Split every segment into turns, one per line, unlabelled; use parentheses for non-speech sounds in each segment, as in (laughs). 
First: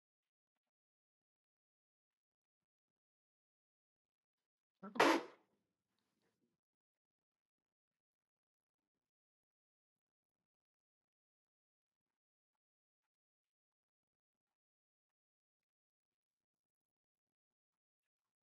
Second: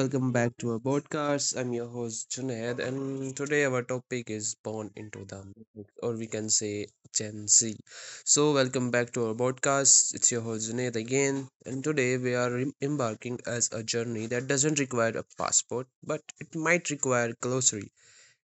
welcome back to our podcast. I'm your host Junaid, and today our topic is born into the matrix, or we can say Gen Z. So, welcome back to our podcast. It's your host Junaid again, and today we are embarking as a journey that doesn't require a passport, but it might require glossary.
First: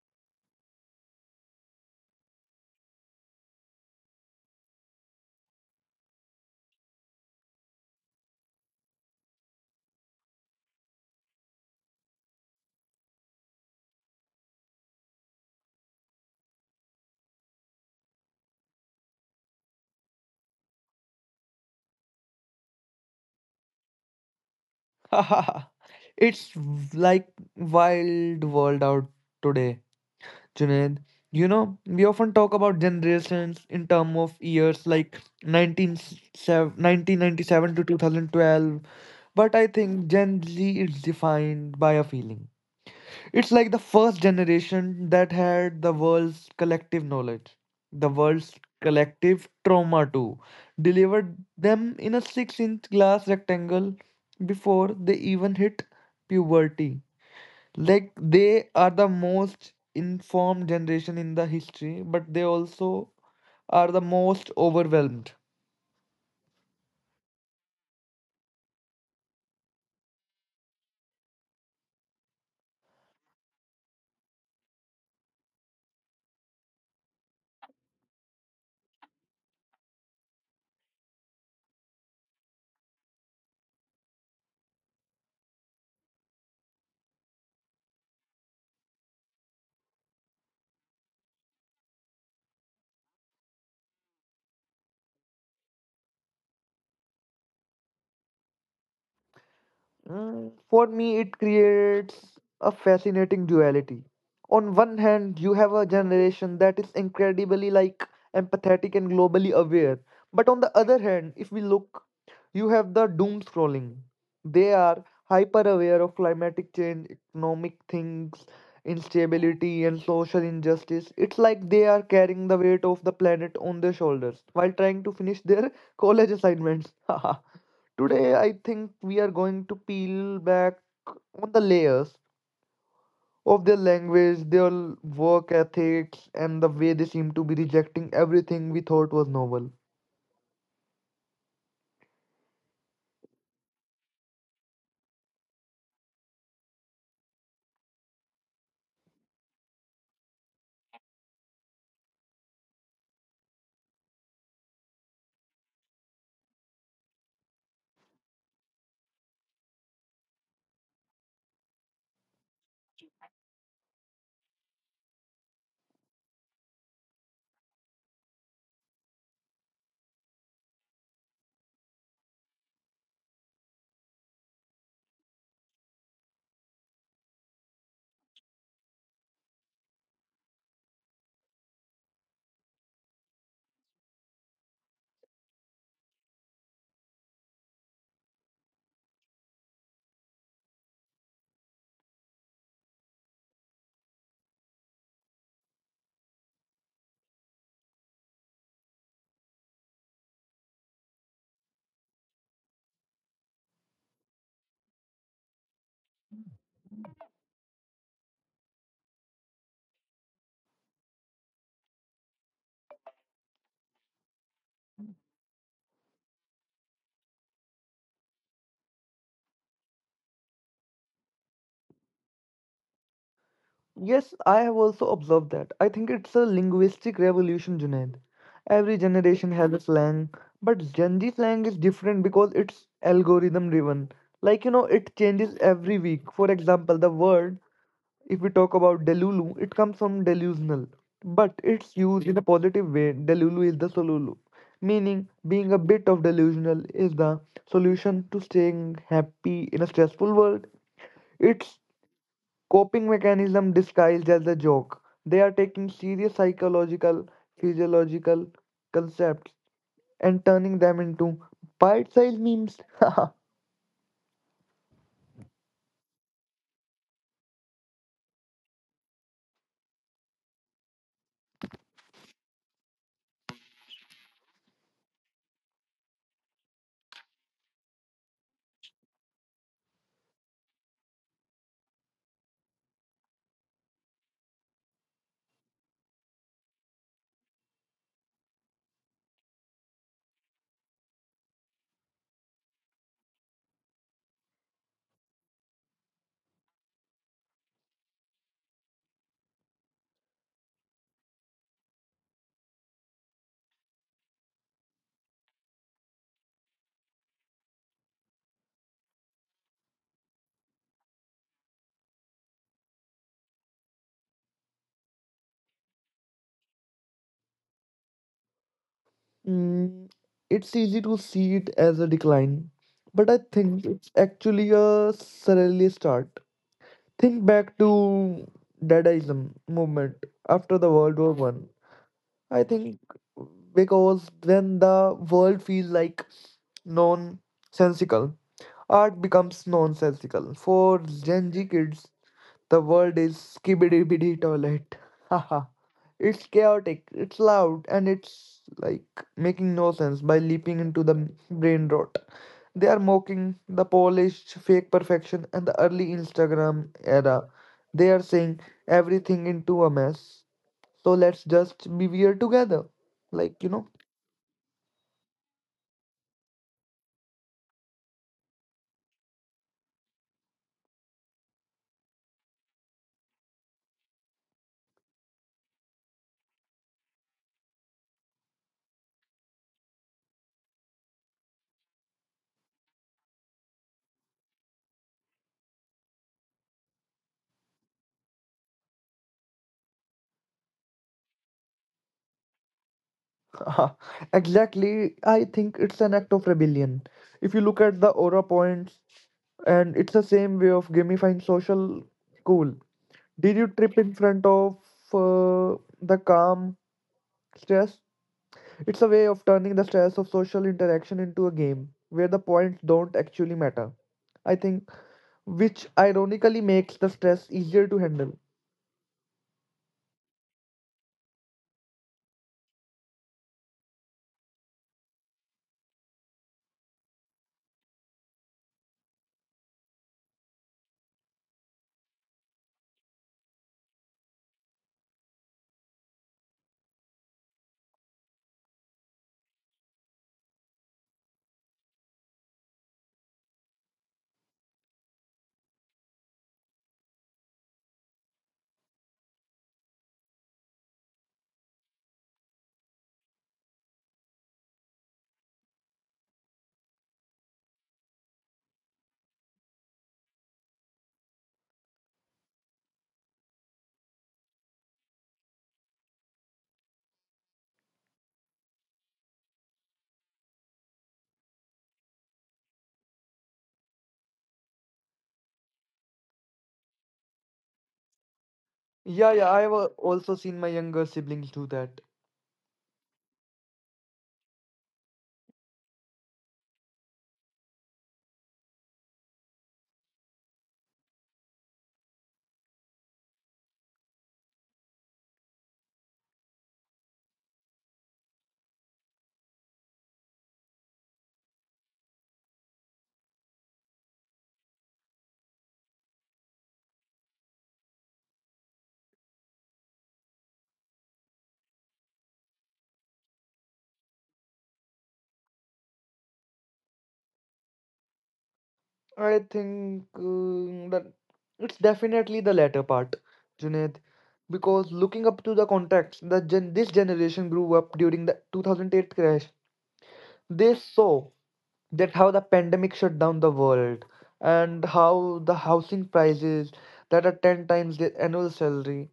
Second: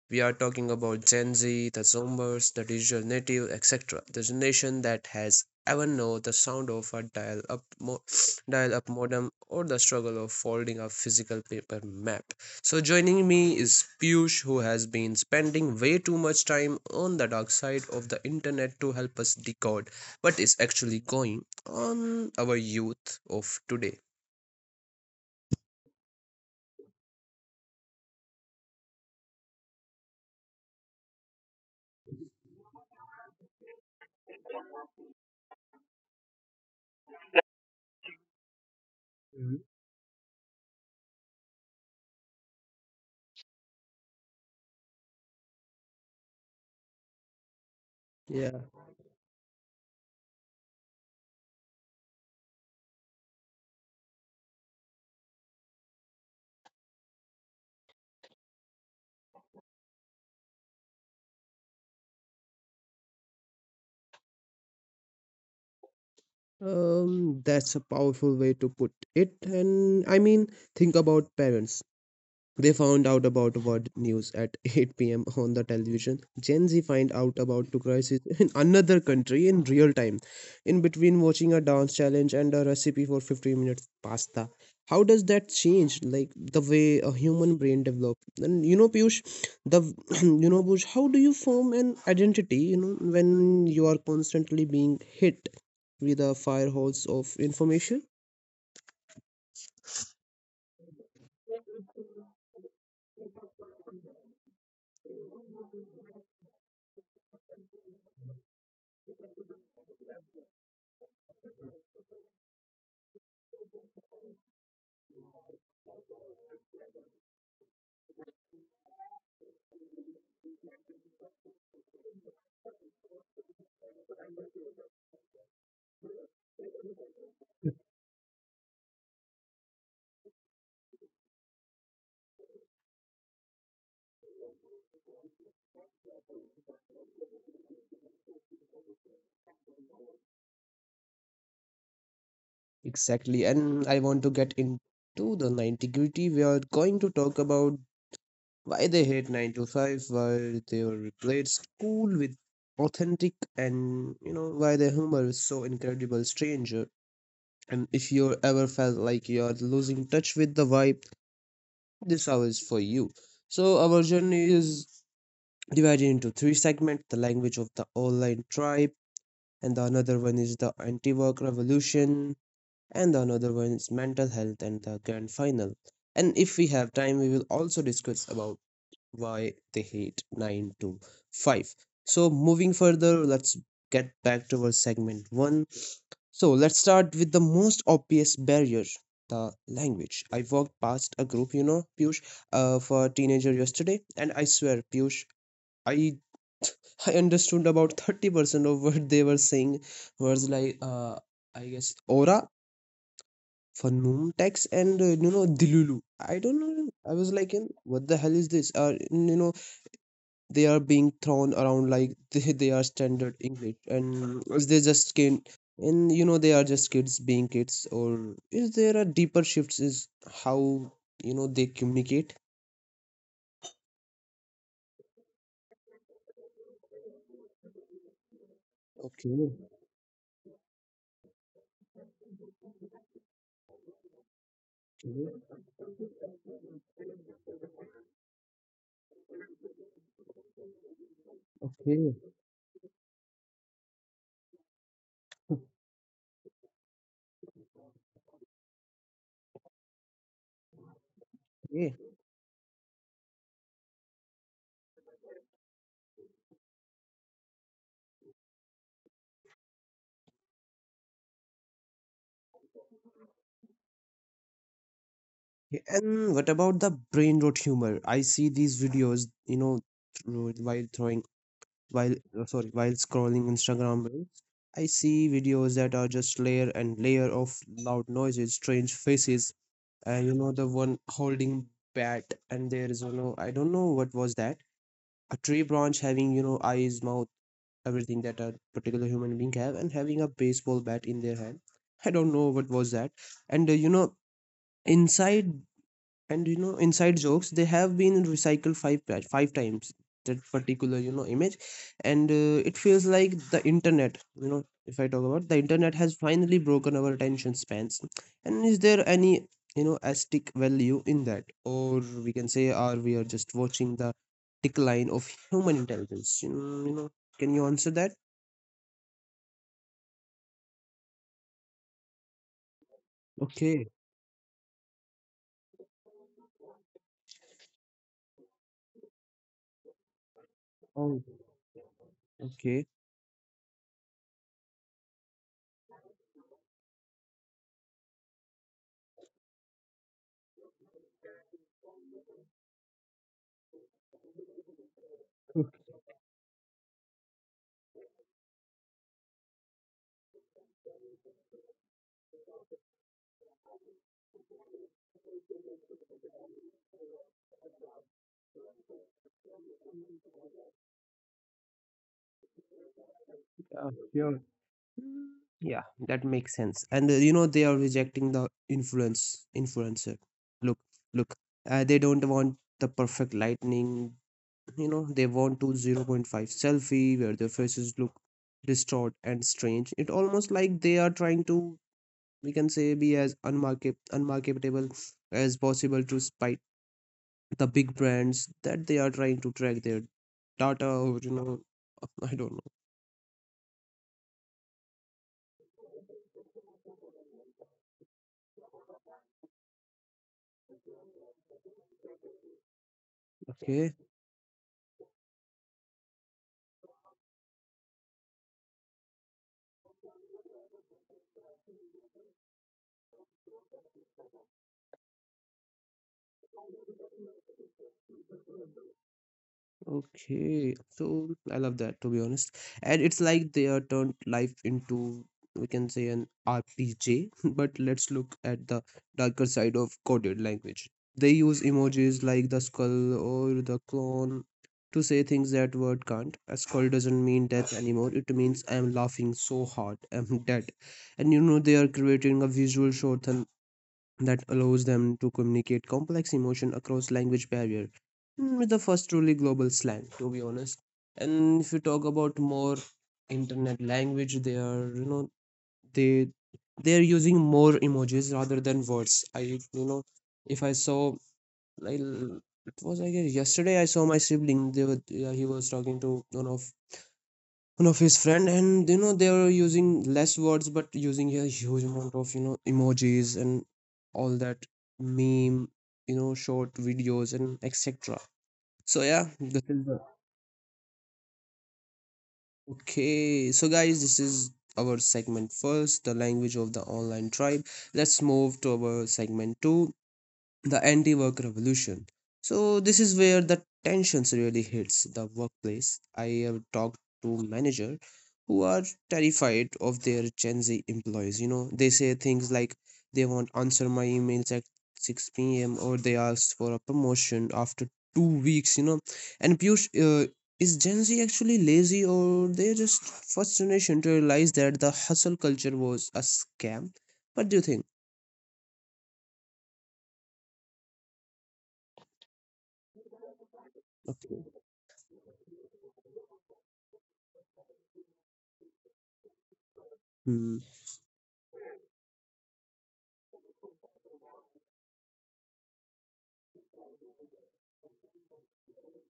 We are talking about Gen Z, the Zoomers, the digital native, etc. The generation that has ever known the sound of a (sniffs) dial-up modem or the struggle of folding a physical paper map. So joining me is Piyush, who has been spending way too much time on the dark side of the internet to help us decode what is actually going on our youth of today.
(laughs) It's like wild world out today, Junaid. You know, we often talk about generations in term of years like 1997 to 2012, but
Mhm.
I think Gen Z is defined by a feeling. It's like the first generation that had the world's collective knowledge, the
Yeah.
world's collective trauma too, delivered them in a six-inch glass rectangle before they even hit puberty. Like they are the most informed generation in the history, but they also are the most overwhelmed.
That's a powerful way to put it. And I mean, think about parents. They found out about world news at (laughs) 8 p.m. on the television. Gen Z find out about the crisis (laughs) in another country in real time, in between watching a dance challenge and a recipe for 15 minutes pasta. How does that change, like the way a human brain develops? And you know, Piyush, the (clears throat) you know, Piyush, how do you form an identity? You know, when you are constantly being hit with a fire hose of information.
For me, it creates a fascinating duality. On one hand, you have a generation that is incredibly like empathetic and globally aware. But on the other hand, if we look, you have the doom scrolling. They are hyper aware of climatic change, economic things, instability, and social injustice. It's like they are carrying the weight of the planet on their shoulders while trying to finish their (laughs) college assignments. (laughs) Today, I think we are going to peel back on the layers of their language, their work ethics, and the way they seem to be rejecting everything we thought was novel.
Exactly, and I want to get into the 90 gritty. We are going to talk about why they hate 9 to 5, why they are replaced cool with authentic, and you know, why their humor is so incredible stranger. And if you ever felt like you're losing touch with the vibe, this hour is for you. So, our journey is divided into three segments: the language of the online tribe, and the another one is the anti work revolution, and the another one is mental health and the grand final. And if we have time, we will also discuss about why they hate 9 to 5. So, moving further, let's get back to our segment 1. So, let's start with the most obvious barrier, the language. I walked past a group, you know, Piyush, for teenager yesterday, and I swear, Piyush, I (laughs) I understood about 30% of what they were saying, words like I guess aura for Noomtex and you know Dilulu. I don't know. I was like, "Hmm, what the hell is this?" Or you know, they are being thrown around like (laughs) they are standard English, and they just can, and you know, they are just kids being kids. Or is there a deeper shifts? Is how you know they communicate?
Yes, I have also observed that. I think it's a linguistic revolution, Junaid. Every
Okay,
generation
okay,
has a slang, but Gen Z slang is different because it's algorithm driven. Like, you know, it changes every week. For example, the word if we talk about Delulu, it comes from delusional, but
okay,
it's
okay.
used in a positive way. Delulu is the solulu, meaning being a bit of delusional is the solution to staying happy in a stressful world. It's
Yeah.
coping mechanism disguised as a joke. They are taking serious psychological, physiological concepts and turning them into bite-sized memes. (laughs)
And what about the brain rot humor? I see these videos, you know, through, while throwing while sorry while scrolling Instagram reels, I see videos that are just layer and layer of loud noises, strange faces, and you know the one holding bat, and there is you know I don't know what was that, a tree branch having you know eyes, mouth, everything that a particular human being have and having a baseball bat in their hand. I don't know what was that, and you know inside inside jokes they have been recycled five times, that particular you know image, and it feels like the internet, you know if I talk about the internet, has finally broken our attention spans, and is there any you know aesthetic value in that, or we can say are we are just watching the decline of human intelligence? You know, you know, can you answer that?
Mm, it's easy to see it as a decline, but I
Okay.
think it's actually a surreal start. Think back to Dadaism movement after the
Oh,
World War One. I
okay.
think because when the world feels like nonsensical, art becomes nonsensical. For Gen Z kids, the world is skibidi bidi toilet. (laughs) It's chaotic, it's loud, and it's like making no sense by leaping into the brain rot. They are mocking the polished fake perfection and the early Instagram era. They are saying everything into a mess. So let's just be weird together. Like,
Yeah,
you
sure. Yeah, that makes sense. And you know they are rejecting the influencer. Look, look, they don't want the perfect lightning. You know they want to 0 0.5 selfie where their faces look distorted and strange. It almost like they are trying to we can say be as unmarketable as possible to spite the big brands that they are trying to track their data, or you know (laughs) I don't know.
know, (laughs) exactly. I think it's an act of rebellion. If you look at the aura points, and it's the same way of gamifying social cool. Did you
Okay.
trip in front of the calm stress? It's a way of turning the stress of social interaction into a game where the points don't actually matter. I think, which ironically makes the stress easier to handle.
Okay, so I love that to be honest. And it's like they are turned life into we can say an RPG, (laughs) but let's look at the darker side of coded language. They use emojis like the skull or the clown to say things that word can't. A skull doesn't mean death anymore. It means I'm laughing so hard, I'm dead. And you know they are creating a visual short that allows them to communicate complex emotion across language barrier, Mm, with the first truly global slang, to be honest. And if you talk about more internet language, they are you know they they are using more emojis rather than words, I you know, if I saw, like it was I guess yesterday, I saw my sibling, they were, yeah, he was talking to one of his friend, and you know they were using less words but using a huge amount of you know emojis and all that, meme, you know short videos and etc. So
Yeah,
yeah,
yeah,
this
I've
is the,
also seen my younger siblings do that.
okay, so guys, this is our segment first, the language of the online tribe. Let's move to our segment two, the anti-work revolution. So this is where the tensions really hits the workplace. I have talked to manager who are terrified of their Gen Z employees. You know, they say things like they won't answer my emails at 6 p.m. or they ask for a promotion after 2 weeks. You know, and Piyush, uh, is Gen Z actually lazy, or they just first generation to realize that the hustle culture was a scam? What do you think?
I think that it's definitely the latter part, Junaid,
Okay.
because looking up to the context that this generation grew up during the 2008 crash.
Hmm.
They saw that how the pandemic shut down the world and how the housing prices that are 10 times the annual salary,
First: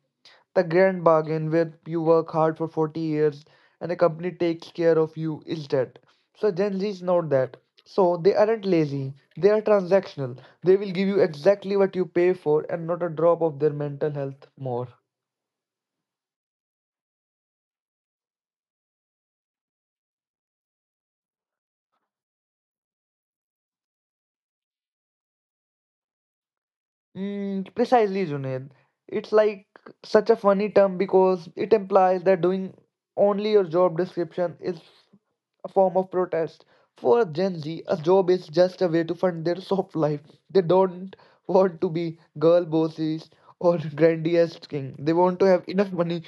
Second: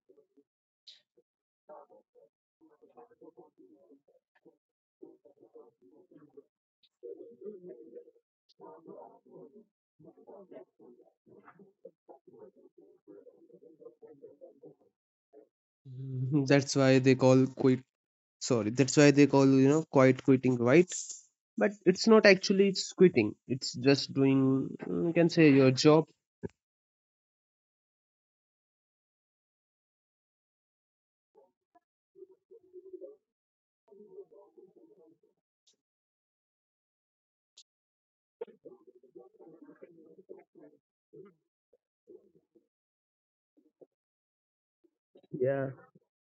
the grand bargain where you work hard for 40 years and a company takes care of you is dead. So Gen Z's not that, so they aren't lazy, they are transactional. They will give you exactly what you pay for and not a drop of their mental health more.
(laughs) Mhm. That's why they call you know quiet quitting, right? But it's not actually it's quitting. It's just doing, mm, you can say your job.
Precisely, Junaid. It's like such a funny term because it implies that doing only your job description is a form of protest. For Gen Z, a job is just a way to fund their (laughs) soft life. They don't want to be girl bosses or (laughs) grandiose king. They want to have
Yeah.
enough money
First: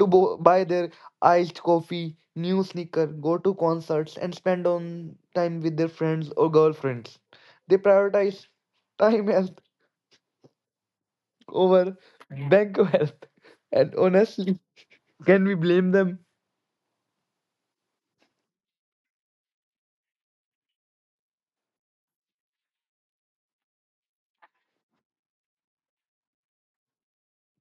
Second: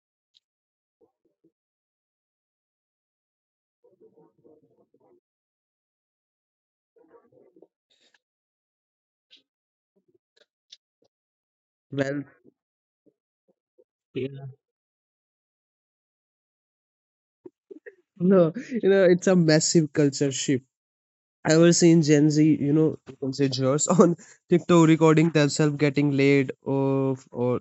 to buy their iced coffee, new sneaker, go to concerts, and spend on time with their friends or girlfriends. They prioritize time as over
Well.
bank of health. And
Yeah.
honestly,
(laughs)
can we blame them?
No, you know it's a massive culture shift. I was seeing Gen Z, you know, you can say jurors, (laughs) on TikTok, recording themselves getting laid off or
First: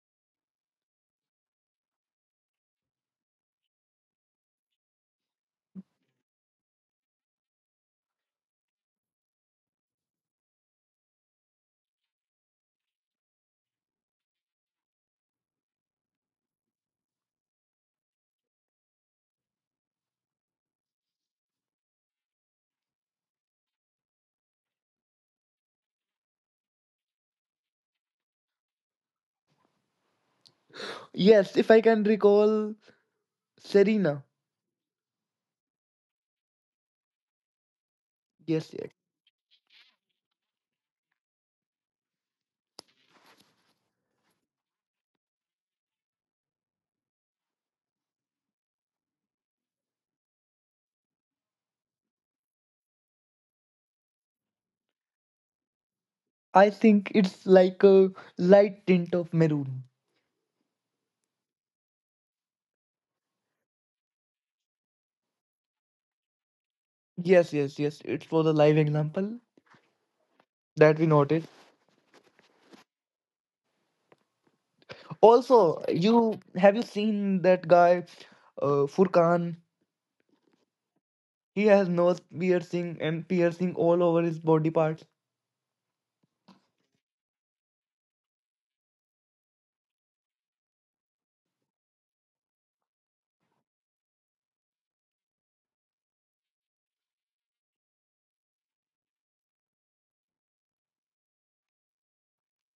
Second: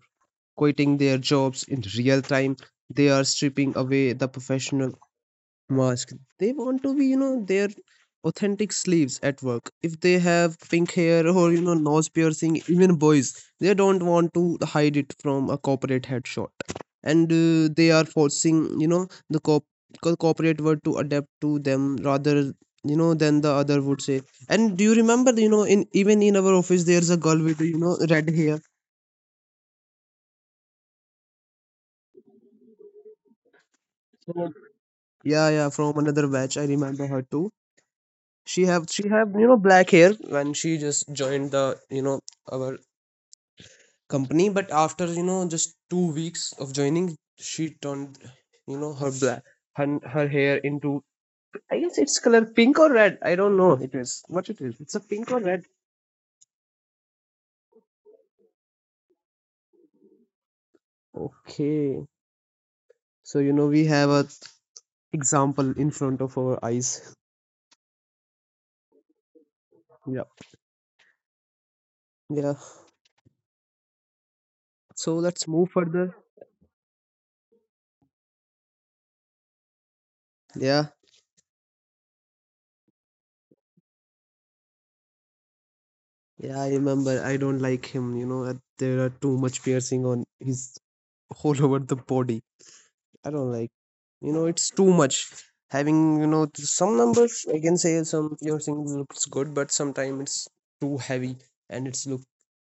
quitting their jobs in real time. They are stripping away the professional mask. They want to be, you know, their authentic sleeves at work. If they have pink hair or, you know, nose piercing, even boys, they don't want to hide it from a corporate headshot. And they are forcing, you know, the corporate world to adapt to them rather, you know, than the other would say. And do you remember, you know, in even in our office, there's a girl with, you know, red hair?
Yes, if I can recall Serena.
Yeah, yeah, from another batch. I remember her too.
Yes, yes.
She have you know black hair when she just joined the you know our company, but after you know just 2 weeks of joining, she turned you know her black her hair into, I guess it's color pink or red, I don't know, it is what it is, it's a pink or red.
I think it's like a light tint of maroon.
Okay, so you know we have a example in front of our eyes.
Yes, yes, yes. It was a live example
Yeah.
that we noted.
Yeah, so let's move
Also,
further.
you have you seen that guy, Furkan?
Yeah.
He has nose piercing and piercing all over his body parts.
Yeah, I remember, I don't like him, you know, there are too much piercing on his (laughs) all over the body, I don't like. You know, it's too much. Having you know some numbers, I can say some your single looks good, but sometimes it's too heavy, and it's look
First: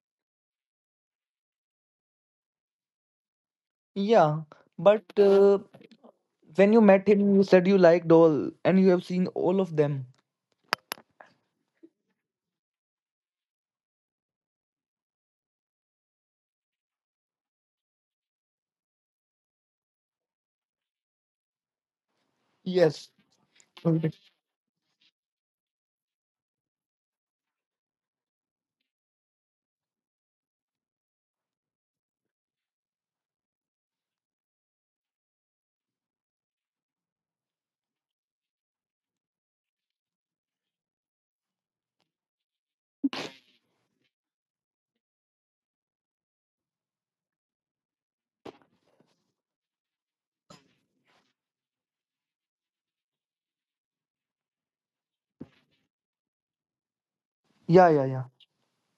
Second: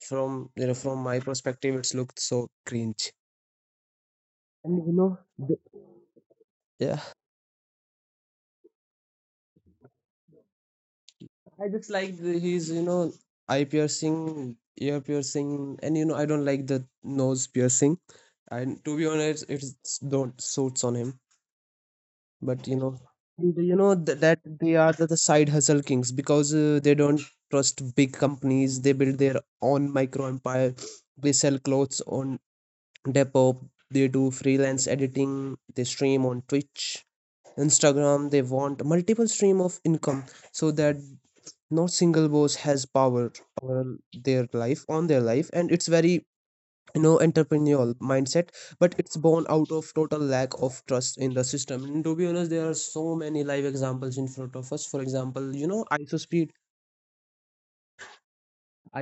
from you know from my perspective, it's looked so cringe.
Yeah,
And you
but
know,
when you
yeah,
met him, you said you liked all, and you have seen all of them.
I just like the, his you know eye piercing, ear piercing, and you know I don't like the nose piercing. And to be honest, it don't suits on him. But you know,
Yes.
and you know
Okay.
that they are the side hustle kings, because they don't trust big companies. They build their own micro empire, they sell clothes on Depop, they do freelance editing, they stream on Twitch, Instagram. They want multiple stream of income, so that no single boss has power over their life, on their life, and it's very, no, entrepreneurial mindset, but it's born out of total lack of trust in the system. And to be honest, there are so many live examples in front of us. For example, you know,
Yeah, yeah, yeah.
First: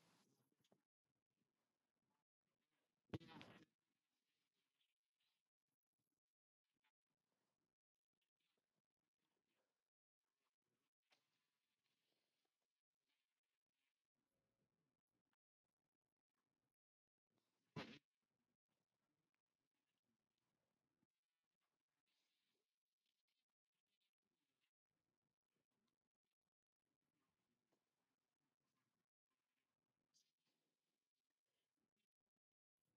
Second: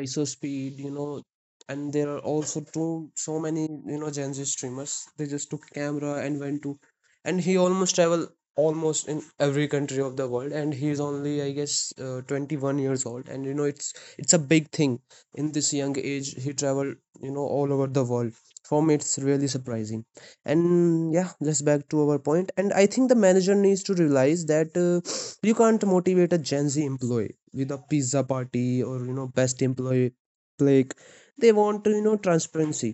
iso speed, you know, and there are also too so many you know Gen Z streamers. They just took camera and went to, and he almost travel almost in every country of the world, and he's only I guess 21 years old, and you know it's a big thing. In this young age he traveled you know all over the world. For me it's really surprising. And yeah, let's back to our point. And I think the manager needs to realize that you can't motivate a Gen Z employee with a pizza party or best employee. Like they want to, transparency.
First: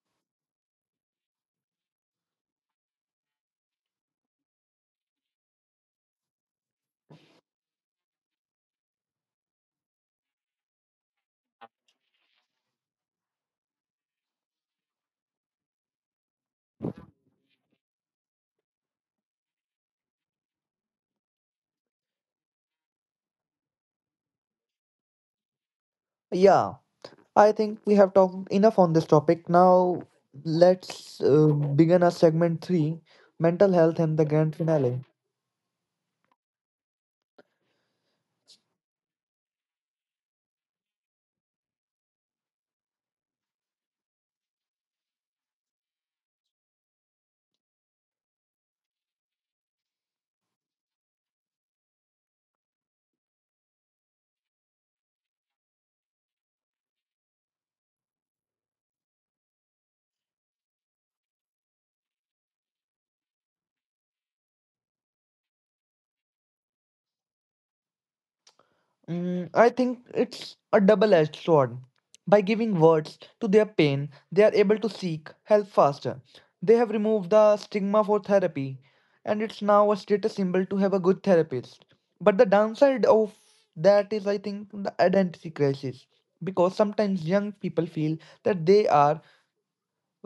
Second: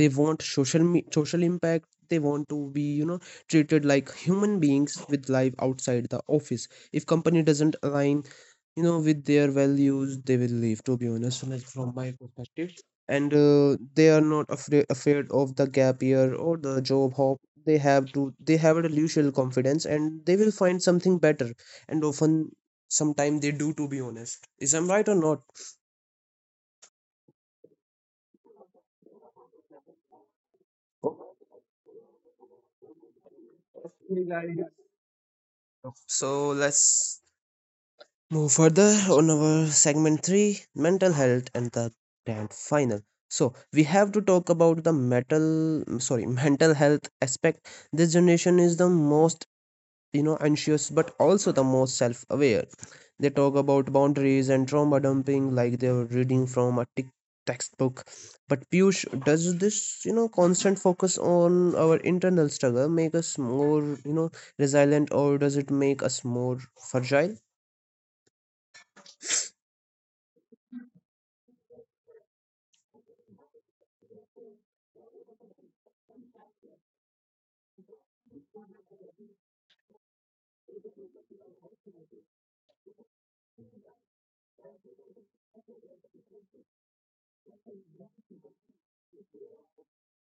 They want social impact. They want to be, treated like human beings with life outside the office. If company doesn't align, with their values they will leave, to be honest, like from my perspective. And they are not afraid of the gap year or the job hop. They have a usual confidence and they will find something better. And often, sometimes they do, to be honest. Is I'm right or not?
Yeah. I think we have talked enough on this topic. Now let's begin our segment three, mental health and the grand finale.
So let's move further on our segment 3, mental health and the grand final. So we have to talk about the metal sorry mental health aspect. This generation is the most, anxious, but also the most self-aware. They talk about boundaries and trauma dumping like they were reading from a textbook. But Piyush, does this, constant focus on our internal struggle make us more, resilient, or does it make us more fragile?
I think it's a double edged sword. By giving words to their pain, they are able to seek help faster. They have removed the stigma for therapy, and it's now a status symbol to have a good therapist. But the downside of that is, I think, the identity crisis. Because sometimes young people feel that they are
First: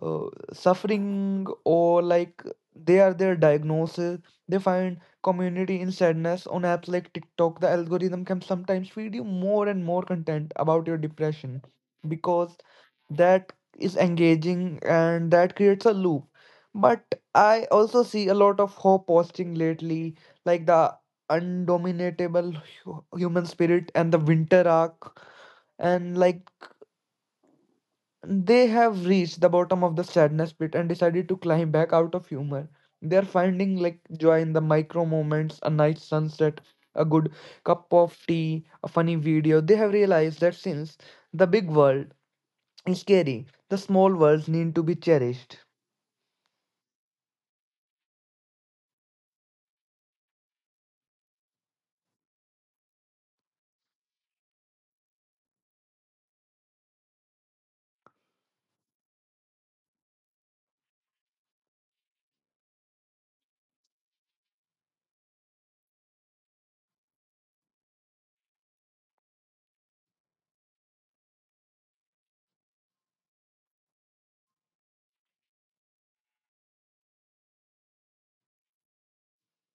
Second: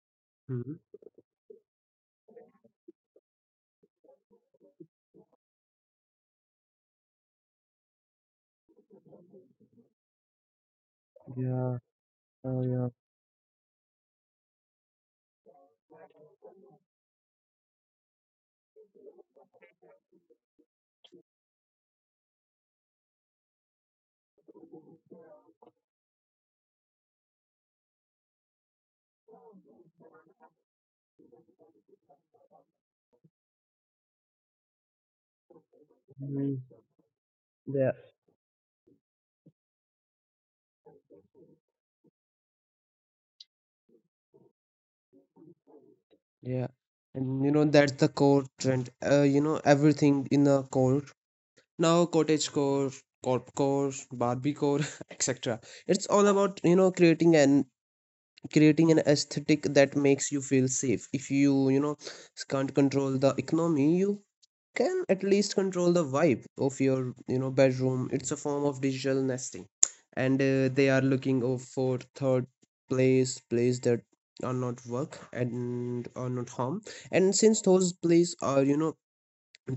uh,
Mhm.
suffering or like they are their diagnosis. They find community in sadness on apps like TikTok. The algorithm can sometimes feed you more and more content about your depression because
Yeah.
that is engaging and that creates a loop. But I also see a lot of hope posting lately, like the undominatable human spirit and the winter arc, and like they have reached the bottom of the sadness pit and decided to climb back out of humor. They are finding like joy in the micro moments, a nice
Mm.
sunset, a good
Yeah.
cup of tea, a funny video. They have realized that since the big world is scary, the small worlds need to be cherished.
Yeah, and you know that's the core trend. You know everything in the core now, cottage core, corp core, Barbie core, (laughs) etc. It's all about creating an aesthetic that makes you feel safe. If you, you know can't control the economy, you can at least control the vibe of your, bedroom. It's a form of digital nesting. And they are looking for third place that are not work and are not home. And since those plays are,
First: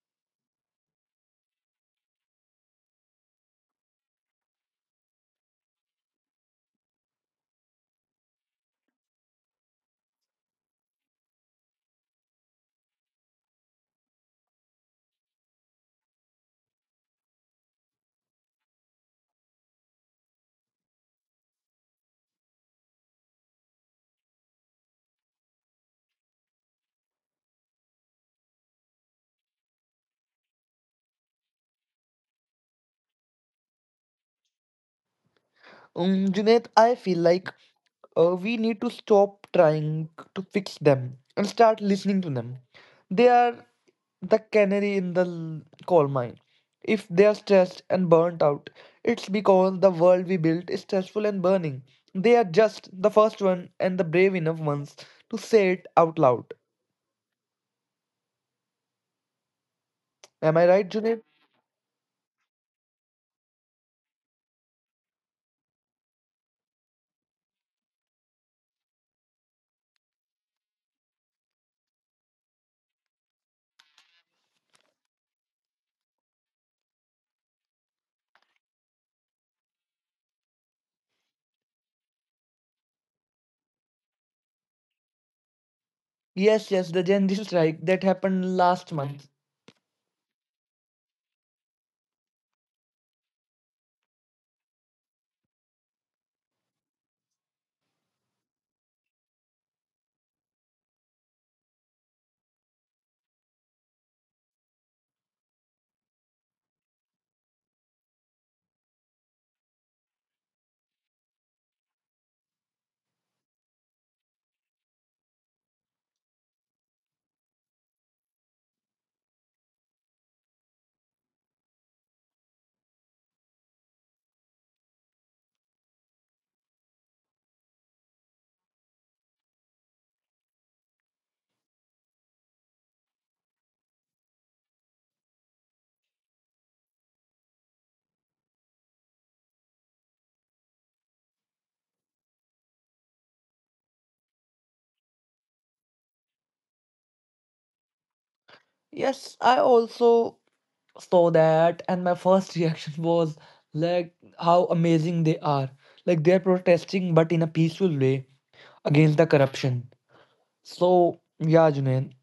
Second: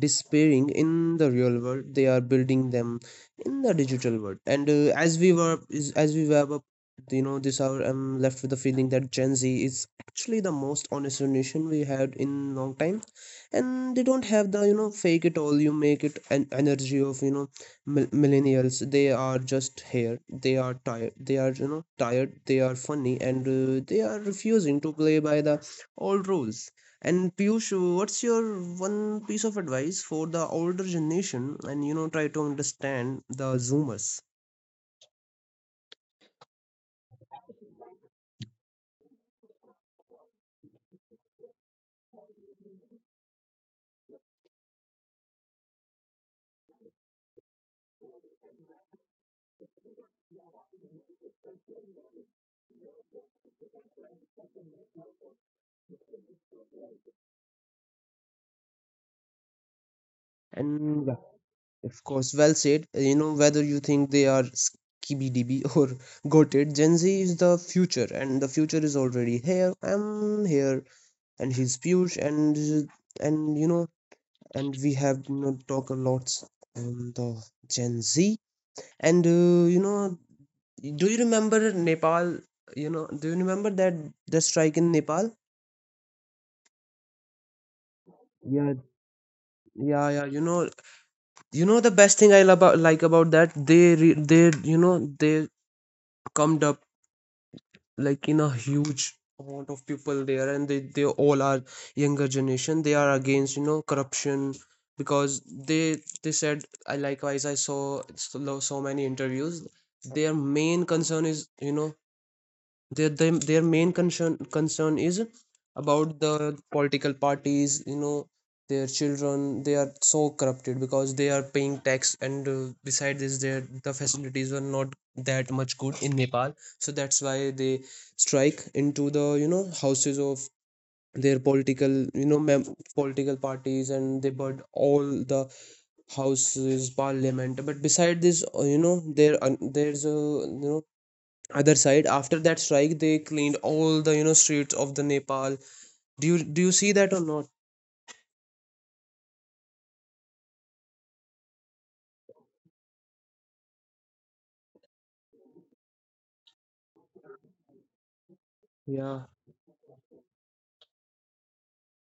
despairing in the real world, they are building them in the digital world. And as we wrap up, this hour, I'm left with the feeling that Gen Z is actually the most honest generation we had in long time. And they don't have the, fake it all you make it an energy of, millennials. They are just here, they are tired, they are, tired, they are funny, and they are refusing to play by the old rules. And Piyush, what's your one piece of advice for the older generation and try to understand the Zoomers?
Junaid, I feel like we need to stop trying to fix them and start listening to them. They are the canary in the coal mine. If they are stressed and burnt out, it's because the world we built is stressful and burning. They are just the first one and the brave enough ones to say it out loud. Am I right,
And yeah,
Junaid?
of course, well said. You know whether you think they are skibidi (laughs) or goated, Gen Z is the future, and the future is already here. I'm here, and he's Piyush, and and and we have, talk a lot on the Gen Z. And do you remember Nepal? You know, do you remember that the strike in Nepal?
Yes, yes, the Gen Z strike that happened
Yeah,
last month.
yeah. You know the best thing I love about about that, they they, they come up like in a huge amount of people there, and they all are younger generation. They are against, corruption, because they said, I likewise I saw so many interviews. Their main concern is, their main concern is about the political parties, their children. They are so corrupted because they are paying tax, and beside this their the facilities were not that much good in Nepal, so that's why they strike into the, houses of their political, political parties, and they burn all the houses, parliament. But beside this there's a you other side. After that strike, they cleaned all the, streets of the Nepal. Do you see that or not?
Yes, I also saw that, and my first (laughs) reaction was like how amazing they are. Like they're protesting, but in a peaceful way against the
Yeah.
corruption. So, yeah, Junaid.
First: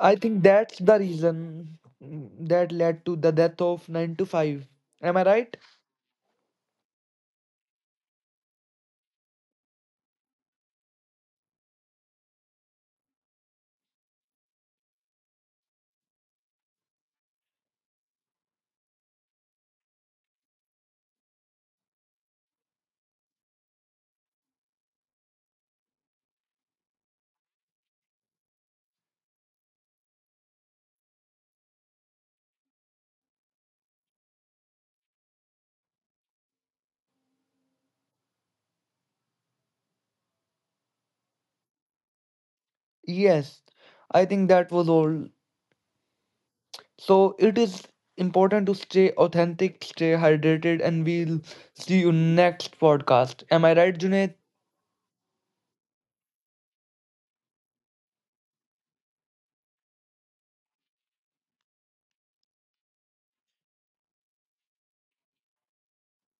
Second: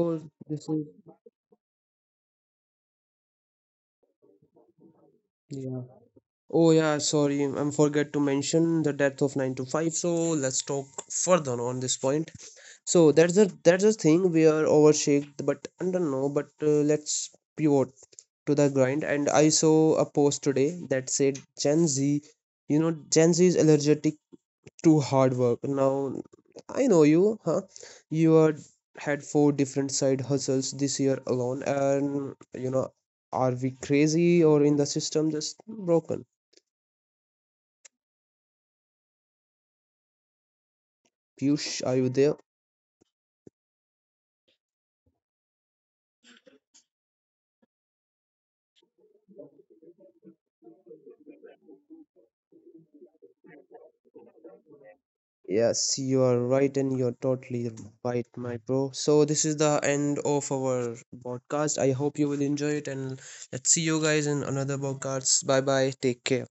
I think
this
that's
is.
the reason that led to the death of 9 to 5. Am I right?
Yeah. Oh yeah, sorry, I'm forget to mention the death of 9 to 5. So let's talk further on this point. So that's a, that's a thing we are overshaked, but I don't know. But let's pivot to the grind. And I saw a post today that said you know Gen Z is allergic to hard work. Now, I know you, huh? You are, had four different side hustles this year alone, and you know, are we crazy or in the system just broken? Piyush, are you there?
Yes, I think that was all. So it is important to stay authentic, stay hydrated, and we'll see you next podcast. Am I right, Junaid?
Yes, you are right, and you're totally right, my bro. So, this is the end of our podcast. I hope you will enjoy it, and let's see you guys in another podcast. Bye bye. Take care.